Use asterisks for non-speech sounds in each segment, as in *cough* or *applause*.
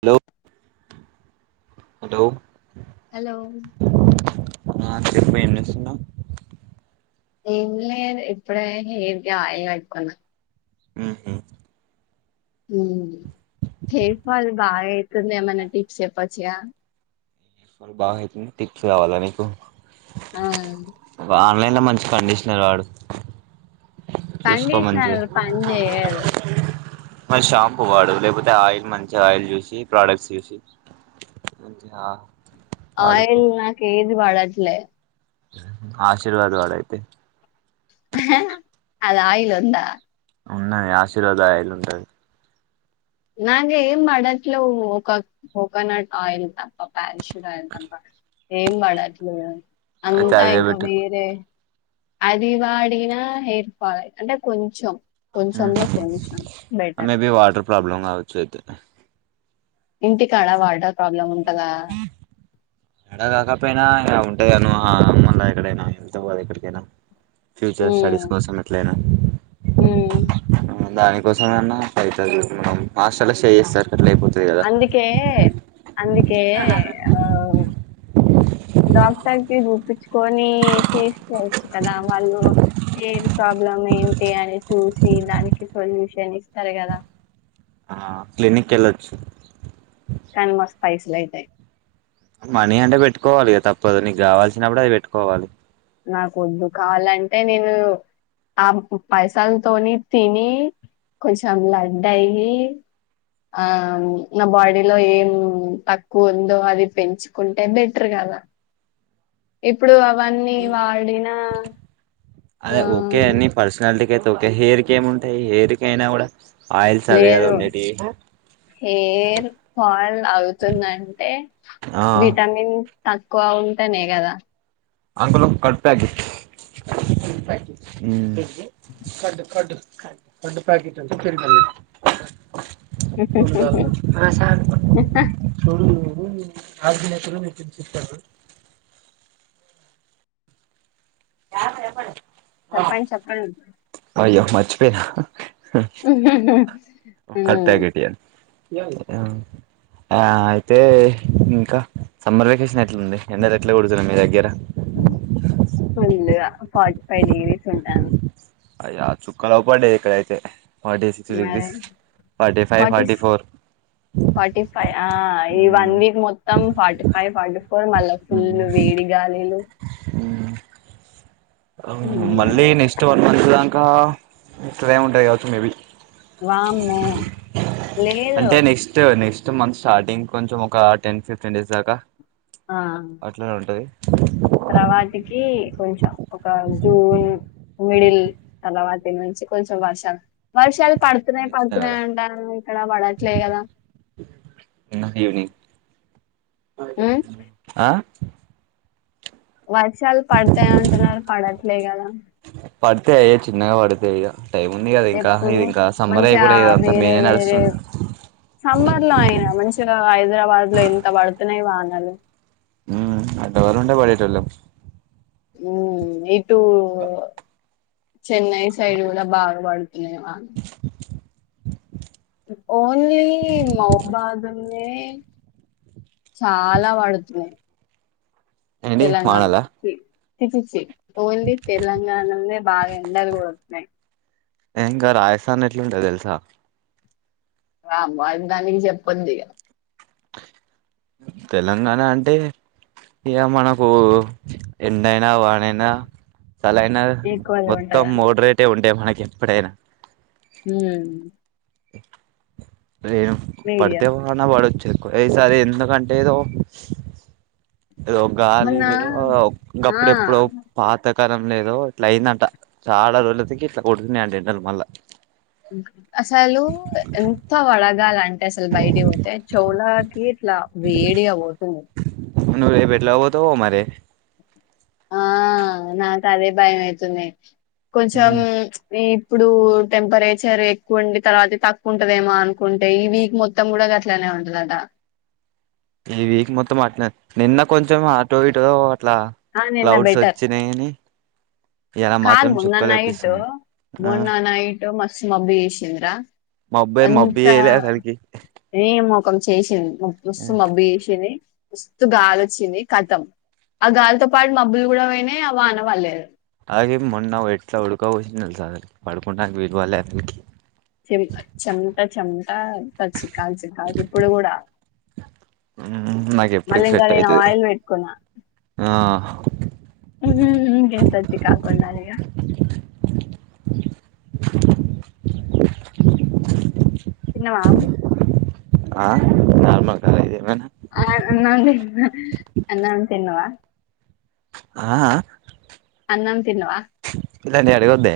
Hello hello hello ఆ చెప్పు ఏంచేస్తున్నావ్ నల్ ఇప్పుడ హెయిర్గా ఆయిల్ అట్కున్నా హహ హెరఫల్ బాగాతు మన టీప్స ప బాగా అయితుంది టిక్స్ రావాలా నీకు ఆ ల మంచి కండిషనర్ వాడు చూసుకో మంచి కండిషనర్ పనిచెయ్యదు మ షాంపూ వాడు లేకపోతే ఆయిల్ మంచిగా ఆయిల్ చూసి ప్రాడక్ట్స్ చూసి మంచిగ ఆయిల్ నాకే ఇది పడట్లే ఆశీర్వాద్ వాడయితే అది ఆయిల్ ఉందా ఉన్నాయ్ ఆశీర్వాదయాలు ఉంటది నాగ్ ఏం పడట్లలేవు ఒక కోకోనట్ ఆయిల్ తప్ప పచ్ దైల్ దాబ్బా ఏం వడట్లేవు అయితే అంతా అదే ఇంకా పెట్టుకో వేరే అది వాడిన హెయిర్ ఫాల్ అంటే కొంచెం కొంచెంలో కొంచెం బెటర్ అ మే బి వాటర్ ప్రాబ్లమ్ అవ్వొచ్చు అయితే ఇంటికాడ వాటర్ ప్రాబ్లం ఉంటందా ఇడా కాకపోయినా ఇగ ఉంటదిను ఆ మళ్ళా ఎక్కడైనా వెళ్తావ్ గా ఎక్కడికైనా ఫ్యూచర్ హ్మ్ స్టడీస్ కోసం ఎట్లయినా హ్మ్ ఉ దానికి కోసంమన్నా ఫైవ్ థౌజండ్ మనం హస్టల్లో స్టే చేస్తారు అట్లా అయిపోతుంది కదా అందుకే అందుకే ఆ డాక్టర్ కి జుప్పించుకొని చేసుకోవచ్చు కదా వాళ్ళు హెయిర్ ప్రాబ్లం ఏంటి అని చూసి దానికి సొల్యూషన్ ఇస్తారు కదా ఆ క్లినిక్ వెళ్ళోచ్చు కానీ మస్తు పైసలు అయితాయి మనీ అంటే పెట్టుకోవాలి కదా తప్పదు నీకు కావాల్సినప్పుడు అవి పెట్టుకోవాలి నాకు వద్దు కావాలంటే నేను ఆ పైసాలతోని తిని కొంచం లడ్డయ్యి ఆ నా బాడీలో ఏం తక్కువ ఉందో అది పెంచుకుంటే బెటర్ కదా ఇప్పుడు వన్నీ వాడిన ఆ ఒక హెర్ ఎం ఉంటాయ్ హెయిర్ కి అయినకుండా లేదు హెయిర్ ఫాల్ అవుతుందంటే ఆ విటమిన్ తక్కువ ఉంటానే కదా అంకుల్ ఒక curd packet hmm curd curd curd curd packet ఉంటే పెరుగన్నం చ చ సార్ చ *inaudible* రాజు ఎక్కడో నిజం చెప్పనా యా చెప్పాలే చెప్పండి చెప్పండి అయ్యో మర్చిపోయిన *unintelligible* ఒ కర్డ్ ప్యాకెట్ ఇయండి ఆ అయితే ఇంకా సమ్మర్ వెకేషన్ ఎట్లుండే ఎండలు ఎట్లా కోడుతున్నాయి మీ దగ్గర ఫుల్ ఫార్టీ ఫైవ్ డిగ్రీస్ ఉంటా అయ చుక్కలో పడ్డే ఇక్కడైతే ఫార్టీ సిక్స్టీ మరి degrees forty five forty four forty five ఈ వన్ వీక్ మొత్తం ఫార్టీ ఫైవ్ ఫార్టీ ఫోర్ మళ్ళా ఫుల్ వేడి గాలిలు ఉమ్, మళ్ళీ నెక్స్ట్ వన్ మంత్ దాన్ కా ఉంటయి కావచ్చు మేబీ వామ్మో లేదు సు మంత్ స్టార్టింగ్ కొంచెం ఒక టెన్ ఫిఫ్టీన్ డేస్ దాకా ఆ అట్లనే ఉంటది కౌష ఒక జూన్ మిడిల్ అలావాతి నుంచి కొంచెం వర్షం వర్షాలు నిన్న పడుతున్నాయి ఇచ్చిన పడుతున్నాయి కదా అంటానం ఇక్కడ పడట్లే కదా ఈవినింగ్ ఉమ్ ఆ వర్షాలు పడతాయి అంటున్నారు పడట్లే కదా పడితే అయ్యే చిన్నగా పడితే ఇగ ఎప్పుడు మంచిగా ఇదంతా వేరే మేనే వేరే నడుస్తుంది సమ్మర్ లో అయినా మంచిగా హైదరాబాద్ లో ఇంత పడుతున్నాయ వాన నలు అంటవర ఉంటే పడిటొల్లం ఉ ఏటు చెన్నై సైడ్ కూడా బాగా పడుతున్నాయివా ఓన్లీ మఉబాద్ ల్ నే చాలా వడుతున్నాయి ఏంటి తెలంగాణ మానాలా ఈ పిచ్చి ఓన్లీ తెలంగాణ ల్నే బాగా ఎండాలు కొడుతున్నాయి ఏంకా రాయస్తాన్ ఎట్లుంటది తెలుసా రా మ ఇంకానికి చెప్పంది తెలంగాణ అంటే ఇక మనకు ఎండైనా వానైనా సలైన ఈక్వల్ మొత్తం ఉంటదని మోడరేటే ఉండే మనకి ప్పు డేనా హ్మ్ *inaudible* రేను మీడియా పడితే పోన్నా పడొచ్చు ఈసారి ఎందుకంటే ఏదొ ఏదో మొన్న గాలిద ఆ గప్పుడెప్పుడో పాత కదం లేదో ఇట్లా అయిందంట చాలా రోజులకి ఇట్లా కొడుతున్నాయంటఎండలు మళ్ళ అసలు ఎంత వడగాలంటే అసలు బయటికి పోతే చోవ్లకి ఇట్లా వేడిగా పోతుంది నువ్ రేపు ఎట్ల పోతవో మరి ఆ నాకు అదే భాయమయితున్నై కొంచెం ఈ ఇప్పుడు టెంపరేచర్ ఎక్కువండి తర్వాత తక్కువ ఉంటదేమో అనుకుంటే ఈ వీక్ మొత్తం కూడా అట్లానే ఉంటదట ఈ వీక్ మొత్తం అట్లా నిన్న కొంచెం ఆటో ఇటో అట్లా ఆ నిన్న క్లౌడ్స్ బెటర్ వచ్చినాయని కాదు మొన్న నైట్ ఆ మొన్న నైట్ మస్త్ ష్ మబ్బుయేషంద్ర మబ్బ మబ్బి ఎళ అసల్ కీ కొ చేసింది మబ్బుస్స్ మబ్బేషిని వస్తూ గాలి వచ్చింది ఖతం ఆ గాలితో పాటు మబ్బులు కూడా పోయినయి అ వాన పడలేదు అలాగే మొన్న ఎట్లా ఉడుకవోసింది తెలుసా పడుకుంటా *inaudible* చెం చెమట చెమట అంత చికాకు చికాకు ఇప్పుడు కూడా ఉమ్ నాకు మళ్ళీ ఎప్పుటికి ఇంకా సెట్ నేను అయితుది ఆయిల్ పెట్టుకున్నా ఆ ఊహూ ఇంకెంత చికాకుండాలిగ తిన్నవా ఆ నార్మల్ కాల్ ఇదేమన్ ఆ అన్నం తిన్నా అన్నాం తిన్నవా ఆ ఆ అన్నం తిన్నవా ప్పుడు దాన్ని అడుగొద్దే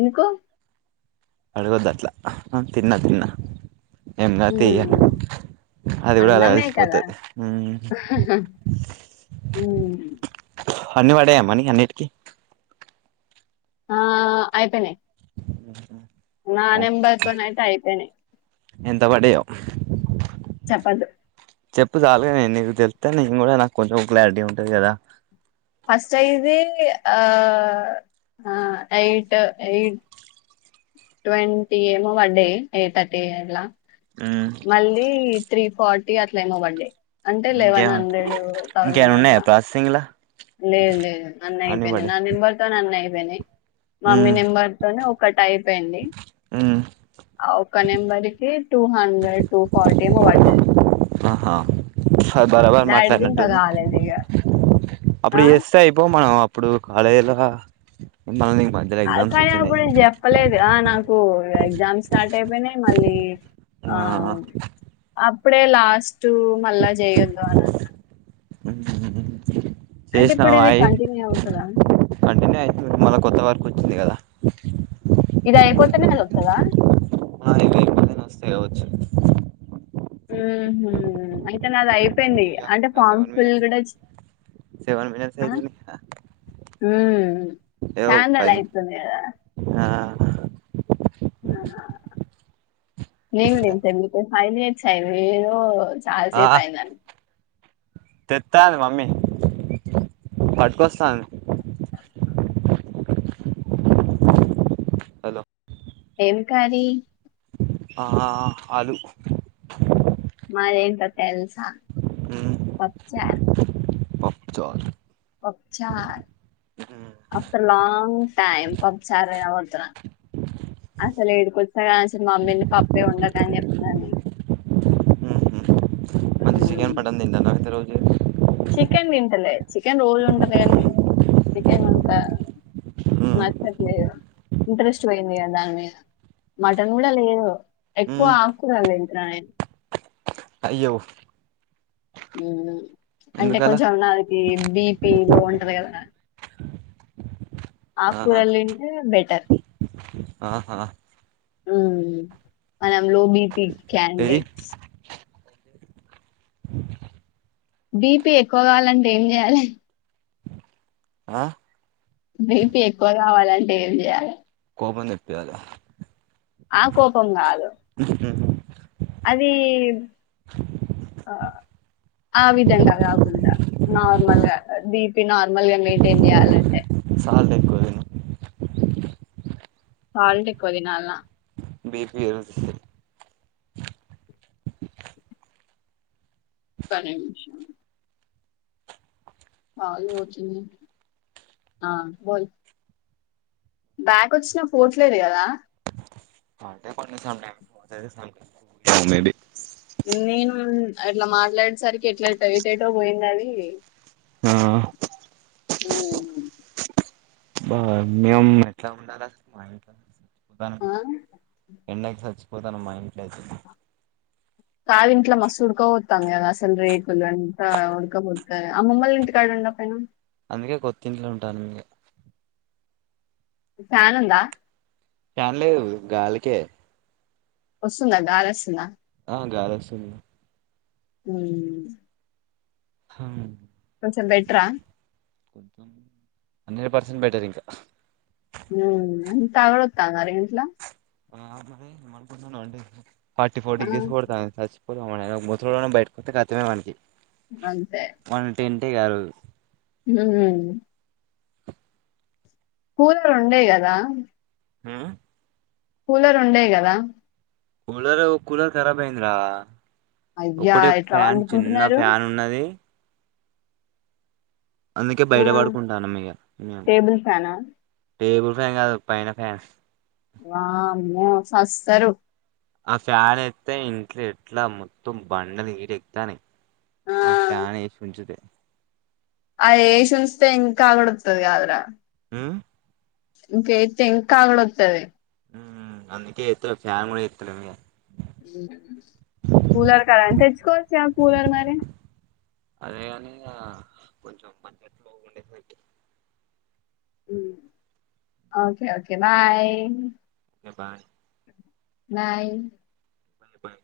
ఎంకో అడగొద్దట్ల తిన్న తిన్నా ఏమన్నా తీయ మ్మ్. అది కూడా అలా అన్నమే కలిసిపోతా కదా ఉమ్ మ్మ్. అన్ని పడేయమని అన్నిటికీ ఆ అయిపొయినయి ఊహూ నా నెంబర్ తో నెట్ అయిపోనాయి ఎంత పడ్డయో చెప్పద్దు. చెప్పు చాలుగానీ నీకు తెలిత్తే నేను కూడా నాకు కొంచెం క్లారిటీ ఉంటది కదా ఫస్టయిది ఆ ఆ ఎయిట్ ఎయి ట్వంటీ ఏమో వడ్డయి ఏ థర్టీ ఎలా మ్మ్ మళ్ళీ త్రీ ఫార్టీ అట్లేమో వడ్డయ్ అంటే లెవన్ ఇంకేం హండ్రెడ్ థౌజండ్ ఇంకేమన్నా ఉన్నాయా అట్లా ప్రాసెసింగ్లా లేదు లేదు అన్ని అయిపోయినాయి నా నెంబర్ తోనే అన్నీ అయిపోయినయి మమ్మీ మ్మ్ నెంబర్ తోనే ఒకటి అయిపోయింది మ్మ్ ఔ ఒక్క నెంబర్కి టూ హండ్రెడ్ టూ ఫార్టీ ఏమో పడ్డది ఆహా బరాబర్ డాడీది ఇంకా మాట్లాడినట్టుంది కాలేదు ఇగ అప్పుడు ఆ చేస్తే అయిపోవు మనం ఇప్పుడు కాలేజీల మిమ్మల్ని ఆ కానీ అప్పుడు చెప్పలేదే ఆ నాకు కు ఇగ ఎగ్జామ్ స్టార్ట్ అయిపోయినాయి మళ్ళీ ఊ ఆ ఆ అప్పుడే లాస్ట్ మళ్ళా చేయొదు అని అన్నారు అంటే చేసినావు ఇప్పుడది కంటిన్యూ అవుతదా మళ్ళ కొత్త వర్క్ వచ్చింది కదా ఇది అయిపోతేనే అది వస్తుందా *inaudible* వస్తే అవచ్చు మ్మ్ హు అయితే నాది అయిపోయింది. ఇగ అయ్యా అంటే ఇంకా ఫామ్ సెవెన్ ఫిల్ మినిట్స్ కూడా సెవెన్ మినిట్స్ *inaudible* అవుతుంది మ్మ్ ఏవో చాలారోజులు పది అవుతది కదా ఆ నేను డిస్టెన్స్ తింటా ఎందుకో ఫైవ్ మినిట్స్ అయింది ఏదో చాలా సేపు అయిందండి తెత్తందీ మమ్మీ పట్టుకొస్తంది హలో ఏం కర్రీ ఆ ఆలూ మాదేంటో తెల్స్ పప్పుచారు పప్పుచార్ పప్పు చార్ ఆఫ్టర్ లాంగ్ టైమ్ పప్పు చార్ తినపోతున్నా అసలు ఈడకి ఒచ్చినకానించి అసలు మమ్మీని పప్పే వండకు అని చెప్పిన నేను ఉహు చికెన్, మట్టన్ తింటున్నారా ఇన్ని రోజులు *unintelligible* చికెన్ తింటలే చికెన్ రోజు ఉంటది కానీ చికెన్ అంతా ఉమ్ నచ్చట్లేదు ఇంట్రెస్ట్ పోయింది ఇగ దాని మీద ఉమ్ మటన్ కూడా లేదు ఎక్కువ ఉమ్. ఆకుకూరలు తింట్ రా ఇట్ అయ్యో అంటే ఎందుకలా కొంచెం నాకి బీ పి లో ఉంటది కదా ఆహా ఆకుకూరలు తింటే బెటర్ ఆహా మనం లో బి పి ఏయ్ క్యాండిడ్స్ బీ పీ ఎక్కువ కావాలంటే ఏం చేయాలి ఆ బీ పీ ఎక్కువ కావాలంటే ఏం చేయాలి కోపం తెప్పియాలి ఆ కోపం కాదు అది ఆ విధంగా కాకుండా నార్మల్ గా బీ పి నార్మల్ గా మెయింటైన్ చేయాలంటే సాల్ట్ ఎక్కువ తిను సాల్ట్ ఎక్కువ తినాల్నా మీర్ మీరు ఒక్క నిమిషం *unintelligible* వచ్చిందేంటీ బ్యాక్ వచ్చినా పోవట్లేదు కదా అవునండి నేను అట్ల మాట్లాడేసరికి ఎట్లెటో ఏటేటో పోయింది అది ఆ *inaudible* బా మేము ఎట్లా ఉండాలా మా ఇంట్లో ఉద్దాను ఆ? ఎండకి చచ్చిపోతానాం మా ఇంట్లో ఐతే కాదు ఇంట్లో మస్తు ఉడకపోతాంది కదా అసలు రేకులు అంతా ఉడకపోత అమ్మమ్మోళ్ళింటి కాడ ఉండపైనా అందుకే కొత్తింట్లో ఉంటాను ఇంగా ఫ్యాన్ ఉందా ఫ్యాన్ లేదు గాలికే వస్తుందా గాలస్తుందా ఆ గాలొస్తుంది ఊ హమ్ చం బెటరా కొంచెం హండ్రెడ్ పర్సెంట్ బెటర్ ఇంకా అ తగడ తాంగరేట్లా ఆ మరి మనుకున్నాను అండి ఫార్టీ ఫోర్ ఆ డిగ్రీస్ కొడతాను సచ్ ము బయటకుత్తే ఖతమే మనకి అంతే ఏం కాదు హమ్ కూలర్ ఉండే కదా హా కూలర్ ఉండేయి కదా కూలర్ కూలర్ ఖరాబ్ అయిందరా అయ్యా ఒకటే ఎట్లా ఫ్యాన్ చిన్న వండుకుంటున్నారు ఫ్యాన్ ఉన్నది అందుకే ఆ బయట పడుకుంటాన మింక టేబుల్ ఫ్యానా టేబుల్ ఫ్యాన్ కాదు పైన ఫ్యాన్ వామ్మో సస్తారు ఆ ఫ్యాన్ అయితే ఇంట్లో ఎట్లా మొత్తం బండలు హీటెక్కుతునై ఆ ఫ్యానేసిపెంచుతే అది ఏషించితే ఇంకాగడోతది గదరా హమ్ ఇంక అయతే ఇంకా ఉడుకుఅయితది అందుకే ఏతులే ఫ్యాన్ కూడా ఎత్తలేం కూలర్ కద అని తెచ్చుకోవచ్చా కూలర్ మరి అదేగాని కొంచెం బడ్జెట్లోలో ఉండేదికి హ్మ్ ఒకే ఒకే బాయ్ కె బా బాయ్ పోయి